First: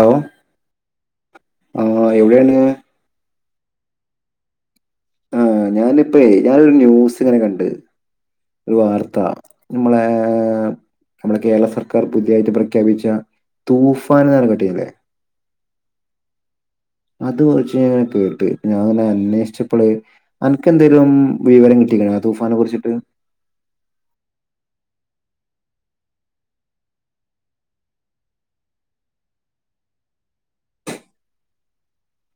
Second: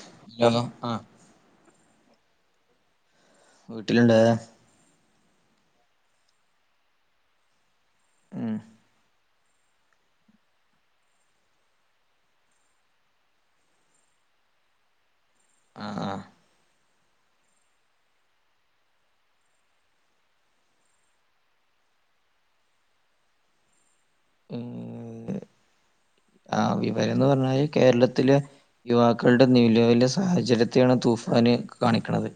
Hello [unintelligible] ആ ആ എവിടെണിയെ. വീട്ടിലുണ്ടായതാ. ആഹ് ഞാനിപ്പേ ഞാനൊരു ന്യൂസിങ്ങനെ കണ്ട് ഉം ഒരു വാർത്ത. ഞമ്മളേ ഏ നമ്മുടെ കേരള സർക്കാർ പുതിയായിട്ട് പ്രഖ്യാപിച്ച തൂഫാൻ എന്ന കേട്ടിട്ടില്ലേ. ആഹ്, ആഹ് അത് കുറച്ചേരം കേട്ട് ഞാൻങ്ങനെ അന്വേഷിച്ചപ്പളേ അനക്ക്ന്തെലും വിവരം കിട്ടിക്കണ ആ തൂഫാനെ കുറിച്ചിട്ട്? ഉം ആഹ് വിവരംന്ന് പറഞ്ഞാല് കേരളത്തില് യുവാക്കളുടെ നിലവിലെ സാഹചര്യത്തെയാണ് തൂഫാന് കാണിക്കണത്.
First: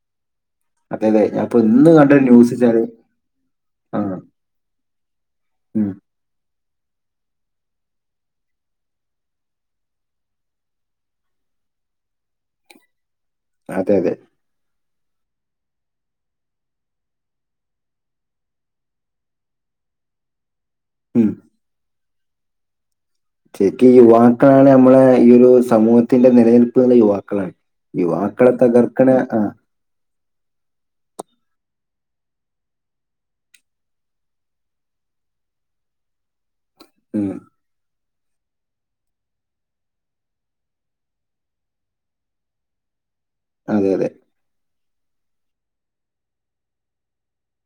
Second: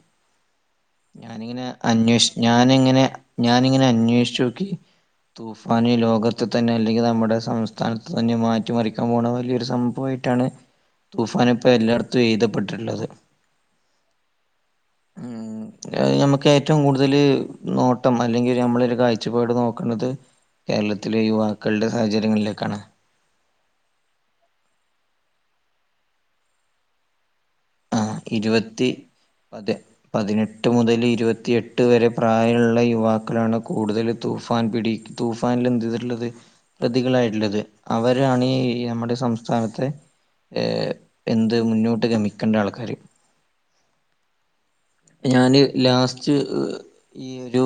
അതെ അതെ ഞാൻ ഇപ്പൊ ഞാനിങ്ങനെ ഇന്ന് കണ്ട ഒരു അന്വേഷി ന്യൂസ് വെച്ചാല് ഞാനിങ്ങനെ, ഞാനിങ്ങനെ ആ അന്വേഷിച്ചോക്കി. തൂഫാൻ ഉം, ഈ ലോക- ത് തന്നെ അല്ലെങ്കി നമ്മുടെ സംസ്ഥാനത്തെ തന്നെ മാറ്റിമറിക്കാൻ പോണ വലിയൊരു സംഭവായിട്ടാണ് തൂഫാനിപ്പോ എല്ലായിടത്തും എഴുതപ്പെട്ടിട്ടുള്ളത് അതെ അതെ ഉം [unintelligible] അത് ഞമ്മക്ക് ഏറ്റവും കൂടുതല് നോട്ടം അല്ലെങ്കിൽ നമ്മളൊരു കാഴ്ചപാട് നോക്കണത് കേരളത്തിലെ ഉം യുവാക്കളുടെ സാഹചര്യങ്ങളിലേക്കാണ് ശരിക്ക് യുവാക്കളാണ് നമ്മളെ ഈ ഒരു സമൂഹത്തിന്റെ നിലനിൽപ്പ് തന്നെ യുവാക്കളാണ് ആ യുവാക്കളെ ഇരുപത്തി തകർക്കണ ആ അതെ പതിനെട്ട് മുതൽ ഇരുപത്തിയെട്ട് വരെ പ്രായമുള്ള യുവാക്കളാണ് കൂടുതല് തൂഫാൻ പിടി- തൂഫാനിൽ എന്ത് ഇതുള്ളത് ഉം പ്രതികളായിട്ടുള്ളത്. അവരാണീ നമ്മുടെ സംസ്ഥാനത്തെ ഏ എന്ത് മുന്നോട്ട് ഗമി ക്കണ്ട ആൾക്കാര്. അതെ യതെ ഞാന് ലാസ്റ്റ് ഈ ഒരു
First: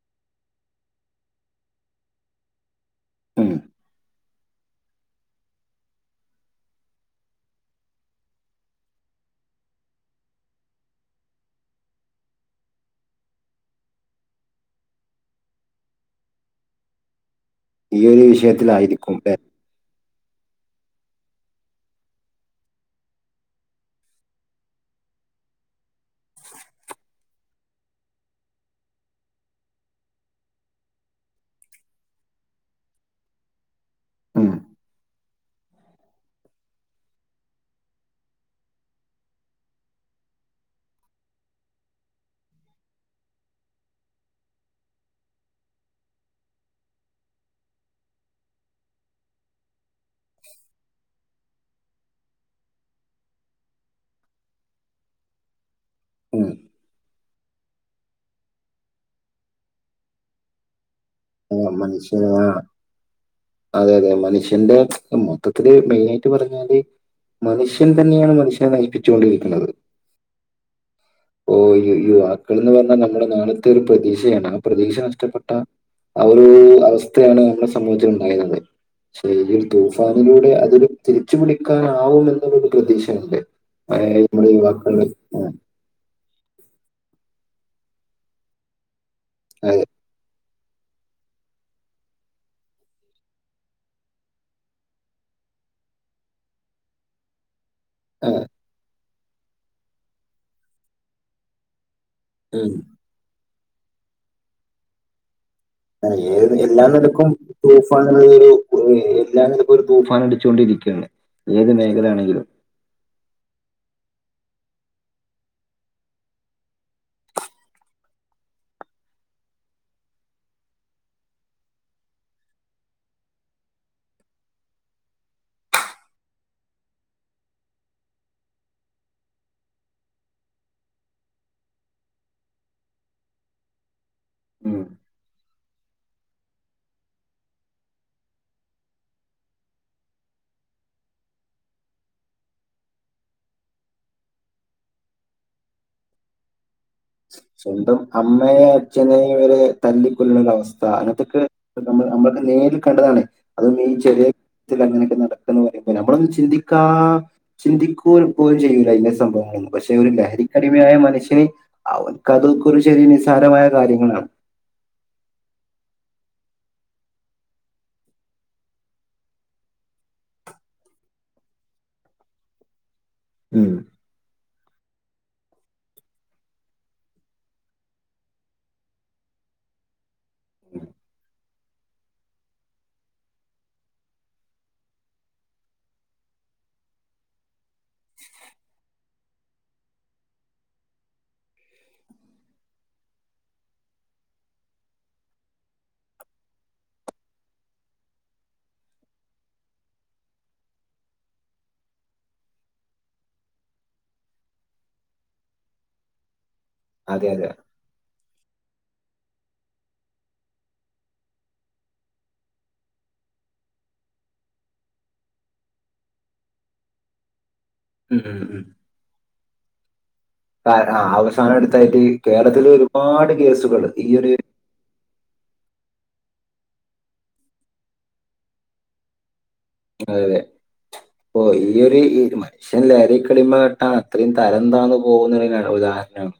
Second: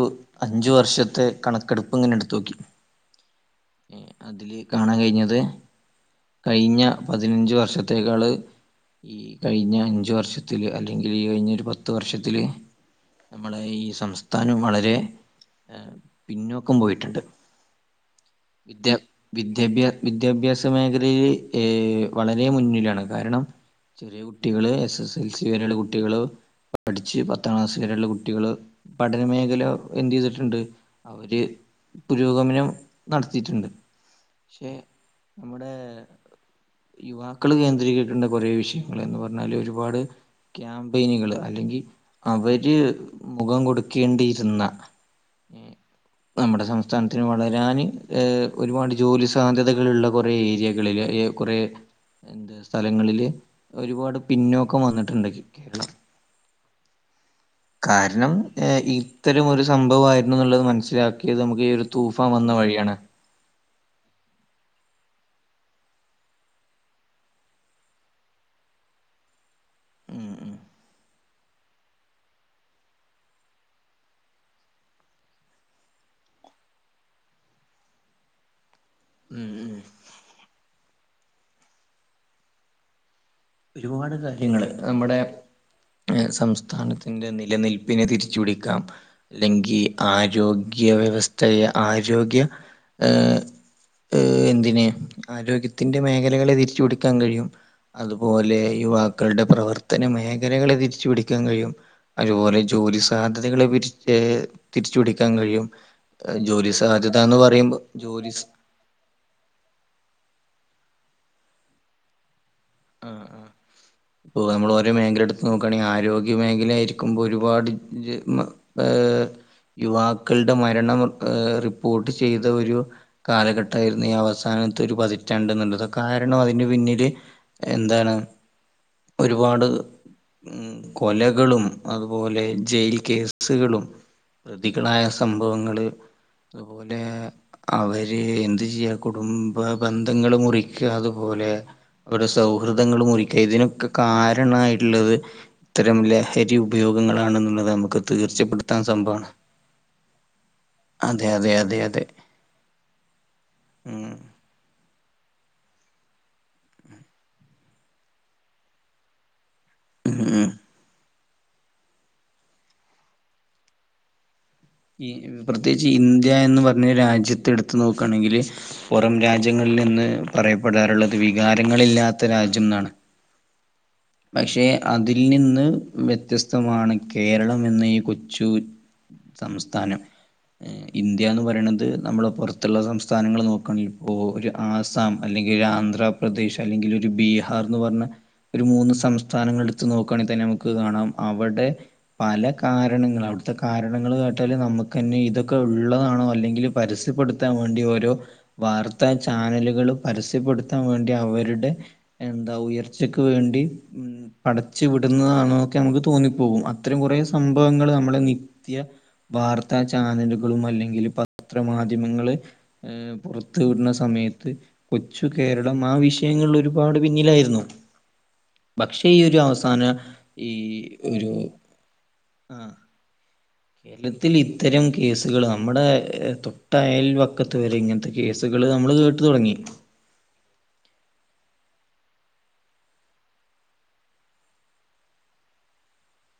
അഞ്ച് വർഷത്തെ കണക്കെടുപ്പ് ഇങ്ങനെ എടുത്ത് നോക്കി. ഉം അതില് കാണാൻ കഴിഞ്ഞത് കഴിഞ്ഞ പതിനഞ്ച് വർഷത്തേക്കാള് ഈ കഴിഞ്ഞ അഞ്ചു വർഷത്തില് അല്ലെങ്കില് യീ കഴിഞ്ഞ ഒരു പത്ത് പത്തു വർഷത്തില്. നമ്മളെയീ സംസ്ഥാനം വളരെ പിന്നോക്കം പോയിട്ടുണ്ട്. ഈ ഒരു വിദ്യ വിഷയത്തിലായിരിക്കും ലെ. വിദ്യാഭ്യ വിദ്യാഭ്യാസ മേഖലേല് ഏ വളരെ മുന്നിലാണ് കാരണം ചെറിയ കുട്ടികള് എസ് എസ് എൽ സി വരെയുള്ള കുട്ടികള് പഠിച്ച് പത്താം ക്ലാസ് വരെയുള്ള കുട്ടികള് പഠന മേഖല എന്ത് ചെയ്തിട്ടുണ്ട്? അവര് പുരോഗമനം നടത്തിയിട്ടുണ്ട്. ഉം. പക്ഷേ നമ്മുടെ യുവാക്കള് കേന്ദ്രീകരിക്കേണ്ട കുറേ വിഷയങ്ങള് എന്നു പറഞ്ഞാൽ ഒരുപാട് ക്യാമ്പയിനുകൾ അല്ലെങ്കി അവര് മുഖം കൊടുക്കേണ്ടിയിരുന്ന നമ്മുടെ സംസ്ഥാനത്തിന് വളരാന് ഏ ഒരുപാട് ജോലി സാധ്യതകളുള്ള കുറേ ഏരിയകളില് ഏ കുറേ എന്റെ സ്ഥലങ്ങളില് ഒരുപാട് പിന്നോക്കം വന്നിട്ടുണ്ടെങ്കി [inaudible] ഉം. കാരണം ഏഹ് ഇത്തരം ഒരു സംഭവയിരുന്നു എന്നുള്ളത് മനസ്സിലാക്കി ക്കിയത് ആ, നമുക്ക് ഈ ഒരു മനുഷ്യൻ തൂഫൻ ആ വന്ന വഴിയാണ്. അതെ അതെ മനുഷ്യന്റെ മൊത്തത്തില് മെയിൻ ആയിട്ട് പറഞ്ഞാല് മനുഷ്യൻ തന്നെയാണ് മനുഷ്യനെ നയിപ്പിച്ചുകൊണ്ടിരിക്കുന്നത് ഉം ഉം. ഓ യു യുവാക്കൾ എന്ന് പറഞ്ഞാ നമ്മുടെ നാളത്തെ ഒരു പ്രതീക്ഷയാണ് ആ പ്രതീക്ഷ നഷ്ടപ്പെട്ടാ ആ ഒരു അവസ്ഥയാണ് നമ്മളെ സമൂഹത്തിൽ ഉണ്ടായിരുന്നെ പക്ഷേ ഈ ഉം ഒരു ഉം തൂഫാൻ അതിലൂടെ അതിൽ തിരിച്ചു പിടിക്കാനാവും എന്നൊരു പ്രതീക്ഷയുണ്ട്. അയ് ഒരുപാട് ഏഹ് ഞമ്മളെ യുവാക്കൾ ആഹ് ഏഹ് സംസ്ഥാനത്തിൻ്റെ നിലനിൽപ്പിനെ തിരിച്ചു പിടിക്കാം അല്ലെങ്കി അതെ ആരോ ഗ്യ വ്യവസ്ഥയെ ആരോഗ്യ ഏ.. ഏഹ് എന്തിന് ആരോഗ്യത്തിൻ്റെ മേഖലകളെ തിരിച്ചു പിടിക്കാൻ കഴിയും ആ, ഓലെ യുവാക്കളുടെ പ്രവർത്തന മേഖലകളെ തിരിച്ചു പിടിക്കാൻ കഴിയും. അജോലെ ഉം. ജോലി സ് സാധ്യതകളെ പിരിച് ഏ തിരിച്ചു പിടിക്കാൻ കഴിയും ആഹ്‌ ഏത് ജോലി എല്ലാ സാധ്യത നെലക്കും എന്ന് പറയുമ്പോ തൂഫാൻ ജോലി സ് എന്നുള്ളതൊരു എല്ലാ നെലക്കും ഒരു തൂഫാൻ അടിച്ചുകൊണ്ടിരിക്കയാണ് ഏത് മേഖല ആണെങ്കിലും [inaudible] ഇപ്പൊ നമ്മൾ ഓരോ മേഖല എടുത്ത് നോക്കുകയാണെങ്കിൽ ആരോഗ്യ മേഖലായിയിരിക്കുമ്പോൾ ഒരുപാട് ഏ യുവാക്കളുടെ മരണം റിപ്പോർട്ട് ചെയ്ത ഒരു കാലഘട്ടമായിരുന്നു ഈ അവസാനത്തേ ഒരു പതിറ്റാണ്ട് എന്നുള്ളത് കാരണം അതിന് പിന്നില് എന്താണ് ഒരുപാട് ഉം കൊലകളും അതുപോലെ ജയിൽ കേസുകളും ഉം. പ്രതികളായ സംഭവങ്ങള് അതുപോലെ അവര് എന്ത് ചെയ്യാ കുടുംബ ബന്ധങ്ങള് മുറിക്ക അതുപോലെ ഇവിടെ സൗഹൃദങ്ങൾ മുറിക്കുക ഇതിനൊക്കെ കാരണമായിട്ടുള്ളത് ഇത്തരം ലഹരി ഉപയോഗങ്ങളാണെന്നുള്ളത് സ്വന്തം നമുക്ക് അമ്മയെ തീർച്ചപ്പെടുത്താൻ സംഭവമാണ് അച്ഛനെയുവരേ തല്ലിക്കൊല്ലന്ന ഒരു അവസ്ഥ അതെ സാഹനത്തൊക്കെ അതെ അതെ നമ്മ അതെ നമ്മൾ നേരിൽ കണ്ടതാണ് അതും ഈ ഉം ചെറിയ അങ്ങനെയൊക്കെ നടക്കന്ന് പറയുമ്പ നമ്മളൊന്ന് ചിന്തിക്ക ചിന്തിക്കുക പോയും ചെയ്യൂല അതിന്റെ സംഭവങ്ങളൊന്നും. പക്ഷെ ഒരു ഉം ഉം ലഹരിക്കടിമയായ മനുഷ്യന് അവർക്ക് അതൊക്ക ഒരു ചെറിയ നിസ്സാരമായ കാര്യങ്ങളാണ് ഈ പ്രത്യേകിച്ച് ഇന്ത്യ എന്ന് പറഞ്ഞ രാജ്യത്തെ എടുത്ത് നോക്കുകയാണെങ്കിൽ. പുറം രാജ്യങ്ങളിൽ നിന്ന് പറയപ്പെടാറുള്ളത് വികാരങ്ങളില്ലാത്ത രാജ്യം എന്നാണ് ഉം. പക്ഷേ അതിൽ നിന്ന് വ്യത്യസ്തമാണ് കേരളം എന്ന ഈ കൊച്ചു സംസ്ഥാനം ഇന്ത്യ എന്ന് പറയണത് നമ്മൾ പുറത്തുള്ള സംസ്ഥാനങ്ങൾ നോക്കുകയാണെങ്കിൽ ഇപ്പോൾ ഒരു ആസാം അല്ലെങ്കിൽ ആന്ധ്രാപ്രദേശ് അല്ലെങ്കിൽ ഒരു ബീഹാർ എന്ന് പറഞ്ഞ ഒരു മൂന്ന് സംസ്ഥാനങ്ങൾ എടുത്തു നോക്കുകയാണെിൽ തന്നെ നമുക്ക് കാണാം. അവിടെ പല കാരണങ്ങൾ അവിടുത്തെ കാരണങ്ങൾ കേട്ടാൽ നമുക്ക്ന്നെ ഇതൊക്കെ ഉള്ളതാണോ അല്ലെങ്കിൽ പരസ്യപ്പെടുത്താൻ വേണ്ടി ഓരോ വാർത്താ ചാനലുകളും പരസ്യപ്പെടുത്താൻ വേണ്ടി അവരുടെ എന്താ ഉയർച്ചക്ക് വേണ്ടി ഉ പടച്ച് വിടുന്നതാണോക്കെ നമുക്ക് തോന്നിപ്പോകും അത്രീം കുറേ അതെ അതെ സംഭവങ്ങൾ നമ്മളെ കയ വാർത്താ ചാനലുകളും അല്ലെങ്കിൽ പത്രമാധ്യമങ്ങള് ഏപുറത്തു വിടുന്ന സമയത്ത് കൊച്ചു കേരളം ആഹ് വിഷയങ്ങളിൽ ഒരുപാട് പിന്നിലായിരുന്നു ഉം ഉം ഉം പക്ഷെ ഈ ഒരു അവസാന ഈ ഒരു യിട്ട് ആ കേരളത്തിൽ ഒരുപാട് കേസ കേരളത്തിൽ ഇത്തരം കേസുകൾ നമ്മുടെ തൊട്ടയൽവക്കത്ത് വരെ ഇങ്ങനത്തെ കേസുകൾ നമ്മൾ കേട്ടു തുടങ്ങി അതെ അതെ അപ്പൊ ഈ ഒരു രുമാതി പക്ഷെ ലഹരി കടിമ പെട്ടാൽ അത്രയും തരംന്താന്ന് പോകുന്ന ഉദാഹരണമാണ്.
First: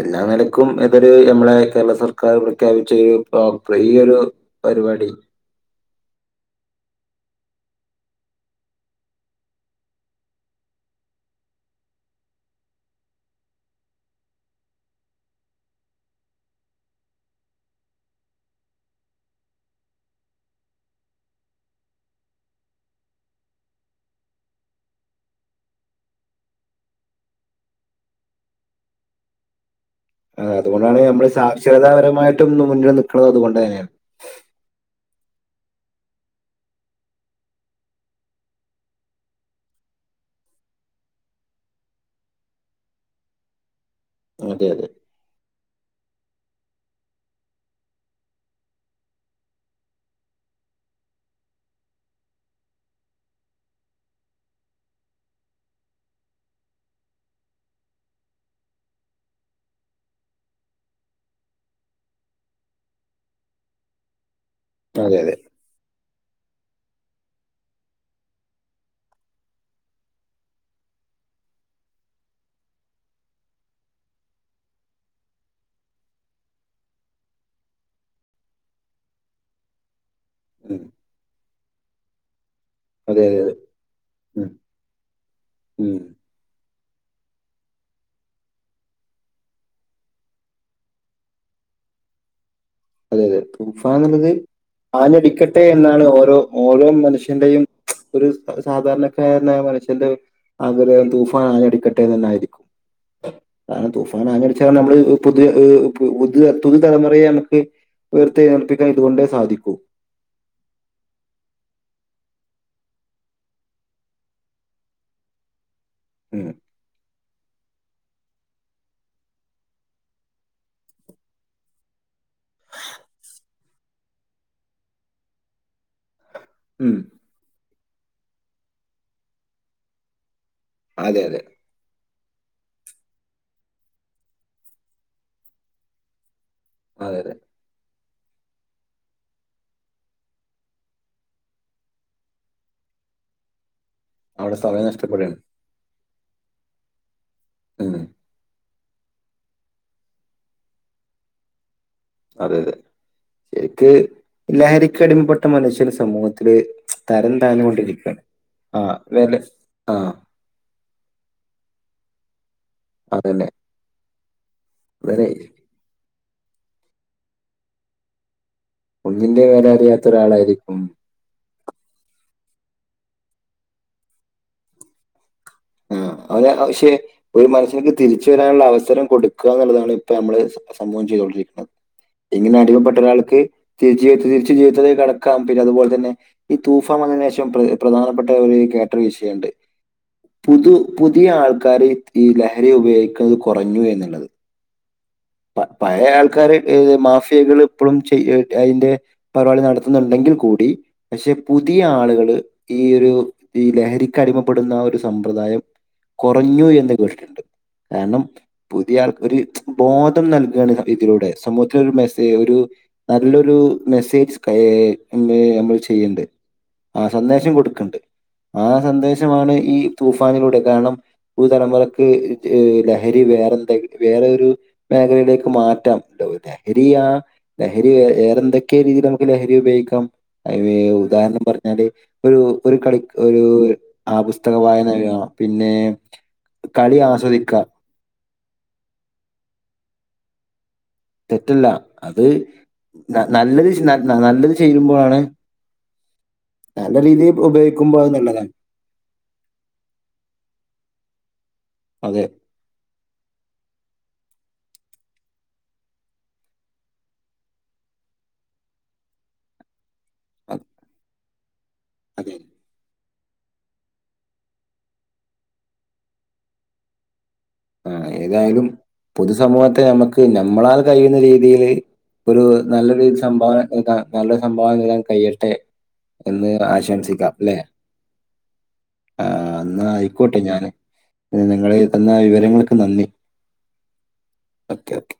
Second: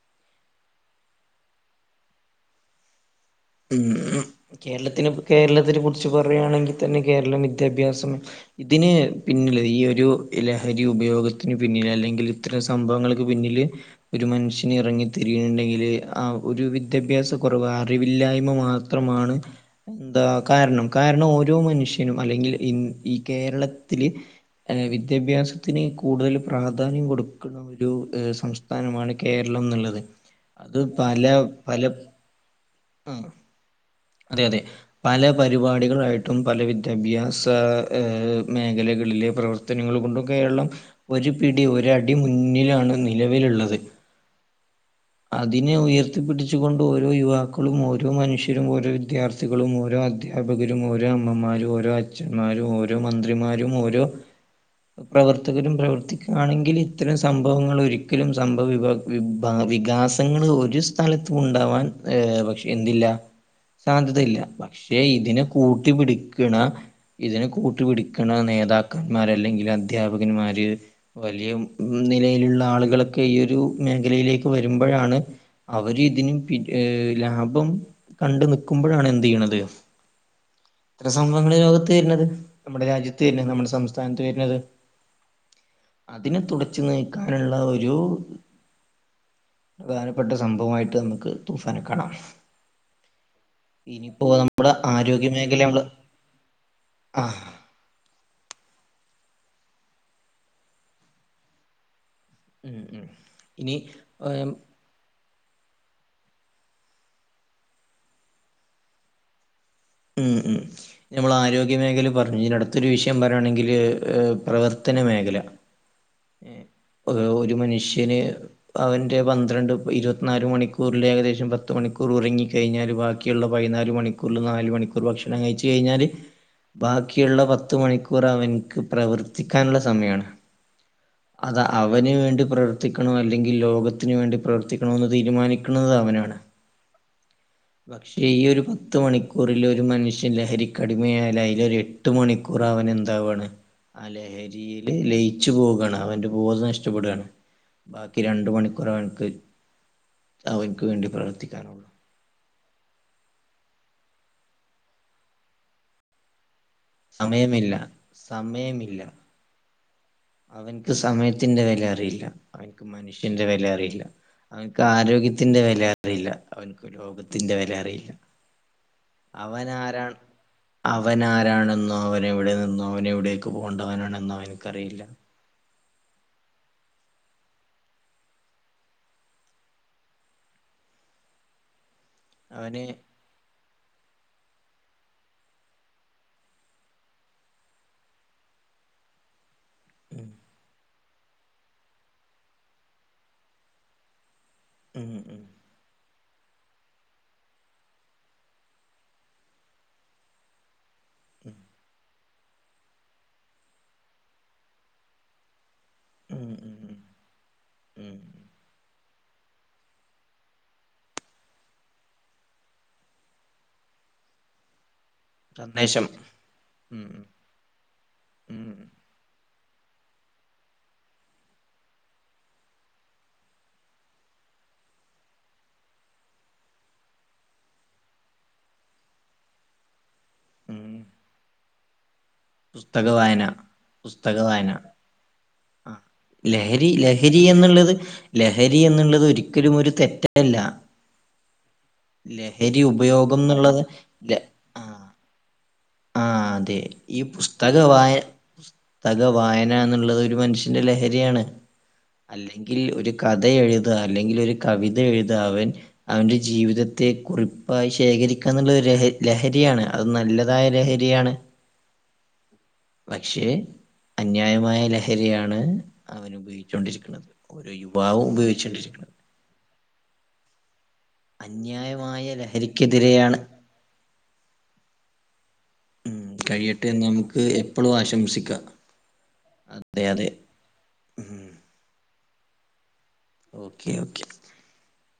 എല്ലാ നിലക്കും ഇതൊരു നമ്മളെ കേരള സർക്കാർ പ്രഖ്യാപിച്ച ഒരു [unintelligible] ഈയൊരു പരിപാടി കേരളത്തെ കുറിച്ച് പറയുകയാണെങ്കിൽ തന്നെ കേരളം വിദ്യാഭ്യാസം ഇതിന് പിന്നില് ഈ ഒരു ലഹരി ഉപയോഗത്തിന് പിന്നില് അല്ലെങ്കിൽ ഇത്തരം സംഭവങ്ങൾക്ക് പിന്നില് ഒരു മനുഷ്യന് ഇറങ്ങി തിരിണണ്ടെങ്കിൽ ആ ഒരു വിദ്യാഭ്യാസ കുറവ് അറിവ ഇല്ലായ്മ മാത്രമാണ് എന്താ കാരണം കാരണം ഓരോ മനുഷ്യനും അല്ലെങ്കിൽ ഈ കേരളത്തില് വിദ്യാഭ്യാസത്തിന് കൂടുതൽ പ്രാധാന്യം കൊടുക്കണം. ഒരു സംസ്ഥാനമാണ് കേരളം എന്നുള്ളത് ആ അത് അതുകൊണ്ടാണ് പല നമ്മള് പല സാക്ഷരതാപരമായിട്ടും മുന്നിൽ നിൽക്കുന്നത് ആഹ് അതുകൊണ്ട് തന്നെയാണ്. അതെ അതെ പല പരിപാടികളായിട്ടും പല വിദ്യാഭ്യാസ മേഖലകളിലെ പ്രവർ- പർത്തനങ്ങൾ കൊണ്ടും കേരളം ഒരു പിടി ഒരടി മുന്നിലാണ് നിലവിലുള്ളത് അതെ അതെ അതിനെ ഉയർത്തിപ്പിടിച്ചു കൊണ്ട് ഓരോ യുവാക്കളും ഓരോ മനുഷ്യരും ഓരോ വിദ്യാർത്ഥി വകളും ഓരോ അധ്യാപകരും, ഓരോ അമ്മമാരും, ഓരോ അച്ഛന്മാരും, ഓരോ മന്ത്രിമാരും, ഓരോ [inaudible] പ്രവർത്തകരും പ്രവർത്തിക്കണെങ്കിൽ ഇത്തരം സംഭവങ്ങൾ ഒരിക്കലും സംഭവ വിഭ വിഭാ വികാസങ്ങള ഒരു സ്ഥലത്തും ഉണ്ടാവാൻ പക്ഷെ എന്തില്ല സാധ്യതയില്ല ക്ഷെ അതെ അതെ ഇതിനെ കൂട്ടിപിടിക്കണ ഇതിനെ കൂട്ടുപിടിക്കണ നേതാക്കന്മാർ അല്ലെങ്കിൽ അധ്യാപകന്മാര് വലിയ നിലയിലുള്ള ആളുകളൊക്കെ ഈ ഒരു മേഖലയിലേക്ക് വരുമ്പഴാണ് അവരിതിന് പി ലാഭം കണ്ട് നിക്കുമ്പോഴാണ് എന്ത് ചെയ്യണത് ഉം. ഇത്ര സംഭവങ്ങള് ലോകത്ത് വരുന്നത് നമ്മുടെ രാജ്യത്ത് അതെ അതെ വരുന്നത് നമ്മുടെ സംസ്ഥാനത്ത് ഉം. വരുന്നത് ഉം. അ തിനെ തുടച്ചു നീക്കാനുള്ള ഒരു പ്രധാനപ്പെട്ട സംഭവമായിട്ട് നമുക്ക് തൂഫാനെ കാണാം അതെ അതെ തൂഫാൻ ഇനിയിപ്പോ എന്നുള്ളത് നമ്മുടെ ആരോഗ്യ ആഞ്ഞടിക്കട്ടെ മേഖല നമ്മള് എന്നാണ് ഓരോ ഓരോ ആഹ് മനുഷ്യന്റെയും ഒരു സാധാരണക്കാരായ മനുഷ്യന്റെ ആഗ്രഹം തൂഫാനഞ്ഞാടിക്കട്ടെന്നന്നെ ആയിരിക്കും ഉം ഉം ഇനി കാരണം ഏം, തൂഫാനാഞ്ഞടിച്ച നമ്മള് പു പുതുതലമുറയെ നമുക്ക് ഉയർത്തെഴുന്നേൽപ്പിക്കാൻ ഇതുകൊണ്ടേ സാധിക്കൂ ഉം ഉം നമ്മൾ ആരോഗ്യ മേഖല പറഞ്ഞു ഇനി അടുത്തൊരു വിഷയം പറയാണെങ്കിൽ പ്രവർത്തന മേഖല ഉം ഒരു മനുഷ്യന് അവന്റെ പന്ത്രണ്ട് ഇരുപത്തിനാല് മണിക്കൂറിൽ ഏകദേശം പത്ത് മണിക്കൂർ ഉറങ്ങിക്കഴിഞ്ഞാല് ബാക്കി ബാക്കിയുള്ള പതിനാല് മണിക്കൂറിൽ നാല് മണിക്കൂർ ഭക്ഷണം കഴിച്ച് കഴിഞ്ഞാൽ ഉം. ബാക്കിയുള്ള പത്തു മണിക്കൂർ അവനിക്ക് പ്രവർത്തിക്കാനുള്ള സമയമാണ് അതെ അതെ അത് അവന് വേണ്ടി പ്രവർത്തിക്കണോ അല്ലെങ്കിൽ ലോകത്തിന് വേണ്ടി പ്രവർത്തിക്കണോ എന്ന് തീരുമാനിക്കുന്നത് അവനാണ് അതെതെ പക്ഷെ ഈ ഒരു പത്ത് മണിക്കൂറിൽ ഒരു മനുഷ്യൻ ലഹരിക്കടിമയായാൽ അതിലൊരു എട്ട് മണി കുറവൻ എന്താവാണ് ആ അവിടെ ലഹരിൽ സമയം നഷ്ടപ്പെടാണ്. ലയിച്ച് പോവുകയാണ് അവൻ്റെ ബോദം നഷ്ടപ്പെടുകയാണ് ഉം. ബാക്കി രണ്ട് മണി ഒരാൾക്ക് അവർക്ക് വേണ്ടി പ്രവർത്തിക്കാനുള്ളൂ അതെ അതെ ശരിക്ക് ലഹരിക്ക് അടിമപ്പെട്ട മനുഷ്യന് സമൂഹത്തില് തരം താഴ്ന്നു സമയമില്ല കൊണ്ടിരിക്കണ് ആ വില ആഹ് അവന്ക്ക് സമയത്തിന്റെ വില അറിയില്ല അവന്ക്ക് മനുഷ്യന്റെ അതന്നെ. വില അറിയില്ല അവന്ക്ക് വെല ആരോഗ്യത്തിന്റെ വില റിയില്ല അവന്ക്ക് ലോകത്തിന്റെ വില അറിയില്ല. ഒന്നിന്റെ വില അറിയാത്ത ഒരാളായിരിക്കും അവൻ ആരാണെന്നോ അവൻ എവിടെ നിന്നോ അവൻ എവിടെയേക്ക് പോണ്ടവനാണെന്നോ അവന്ക്കറിയില്ല ആഹ് അവന് പക്ഷെ ഒരു മനസ്സിലേക്ക് തിരിച്ച വരാനുള്ള അവസരം കൊടുക്കുക എന്നുള്ളതാണ് ഇപ്പൊ നമ്മള് സമൂഹം ചെയ്തുകൊണ്ടിരിക്കുന്നത്. ഇങ്ങനെ അവന് അടിമപ്പെട്ട ഒരാൾക്ക് തി തിരിച്ച ജീവിത്തിലേക്ക് കടക്കാം പിന്നെ അതുപോലെ തന്നെ ഈ തൂഫാൻ വന്നതിന്ശേഷം പ്ര പ്രധാനപ്പെട്ട ഒരു കേട്ടറി വിഷയണ്ട് [inaudible] പുതു പുതിയ ആൾക്കാര് ഈ ലഹരി ഉപയോഗിക്കുന്നത് കുറഞ്ഞു എന്നുള്ളത്. ഉം ഉം പഴയ ആൾക്കാര് ഏ മാഫിയകൾ ഇപ്പോഴും ചെയ അയിന്റെ പരിപാടി നടത്തുന്നുണ്ടെങ്കിൽ കൂടി പക്ഷെ പുതിയ ആളുകള് ഈ ഒരു ഈ ലഹരിക്കടിമപ്പെടുന്ന ആ ഒരു സമ്പ്രദായം ഉം കൊറഞ്ഞു ഉം എന്ന് ഉം കേട്ടിട്ടുണ്ട് ഉം കാരണം പുതിയാൾ ഒരു ബോ ധം നൽക്ആണ് ഇതിലൂടെ. സമൂഹത്തിന് ഒരു മെസേ ഒരു നല്ലൊരു മെസ്സേജ് കഏ എന്തേ നമ്മൾ സന്ദേശം ചെയ്യ്ണ്ട് ഉം ആഹ് ഉം സന്ദേശം കൊടുക്ക്‌ണ്ട് ആ ഉം സന്ദേ ചമാണ് ഈ തൂഫാനിലൂടെ കാരണം. പുതുതലമുറക്ക് ലഹരി വേറെന്തങി വേറൊരു മേഖലയിലേക്ക് മാറ്റാം ഉണ്ടോ ലഹരിയാ ലഹരി വേറെന്തൊക്കെ രീതില് നമുക്ക് ലഹരി ഉപയോഗിക്കാം. അയിന് ഉം ഉദാഹരണം പറഞ്ഞാല് ഒരു ഒരു കളി പുസ്തക ഒരു വായന ആ പുസ്തക വായനയാകാം പിന്നെ ആഹ് ലഹരി കളി ആസ്വദിക്ക ലഹരിയെന്നുള്ളത് ലഹരിയെന്നുള്ളത് ഒരിക്കലുമൊരു തെറ്റല്ല തെറ്റല്ല. അത് ലഹരി ന ഉപയോഗം നല്ലത് എന്നുള്ളത് ന ല നല്ലത് ആഹ് ചേയ്യുമ്പോഴാണ്. ആഹ് അതെ ഈ അത് പുസ്തകവായ നല്ലതാണ് തക വായന എന്നുള്ളതൊരു മനുഷ്യന്റെ ലഹരിയാണ്. അതെ അല്ലെങ്കിൽ ഒരു കഥയെഴുതാ അല്ലെങ്കിൽ ഒരു കവിത എഴുതാ അവൻ അവന്റെ ജീവിതത്തെ കുറിപ്പായി ശേഖരിക്കാന്നുള്ളൊരു രഹരി ലഹരിയാണ് അത് നല്ല തായ രഹരിയാണ് അതെ പക്ഷേ അന്യായമായ ലഹരിയാണ് അവനുപയോഗിച്ച്കൊണ്ടിരിക്കുന്നത് ഓരോ യുബാവും ഉപയോഗിച്ചോണ്ടിരിക്കണ്. പൊതുസമൂഹത്തിന് നമ്മക്ക് നമ്മളാൽ കഴിയുന്ന രീതില് അന്യായമായ നല്ലൊരു ലഹരിക്കെതിരെയാണ് സംഭാവന [unintelligible] നല്ല സംഭാവന തരാൻ കയ്യട്ടെ? കയ്യട്ടെന്ന്. നമുക്ക് എപ്പളും ആശംസിക്കാം. ആ എന്നാ അതെ അതെ ആയിക്കോട്ടെ ഞാന് ന്ന് നിങ്ങള് തന്ന വിവരങ്ങൾക്ക് നന്ദി. Okay okay okay, okay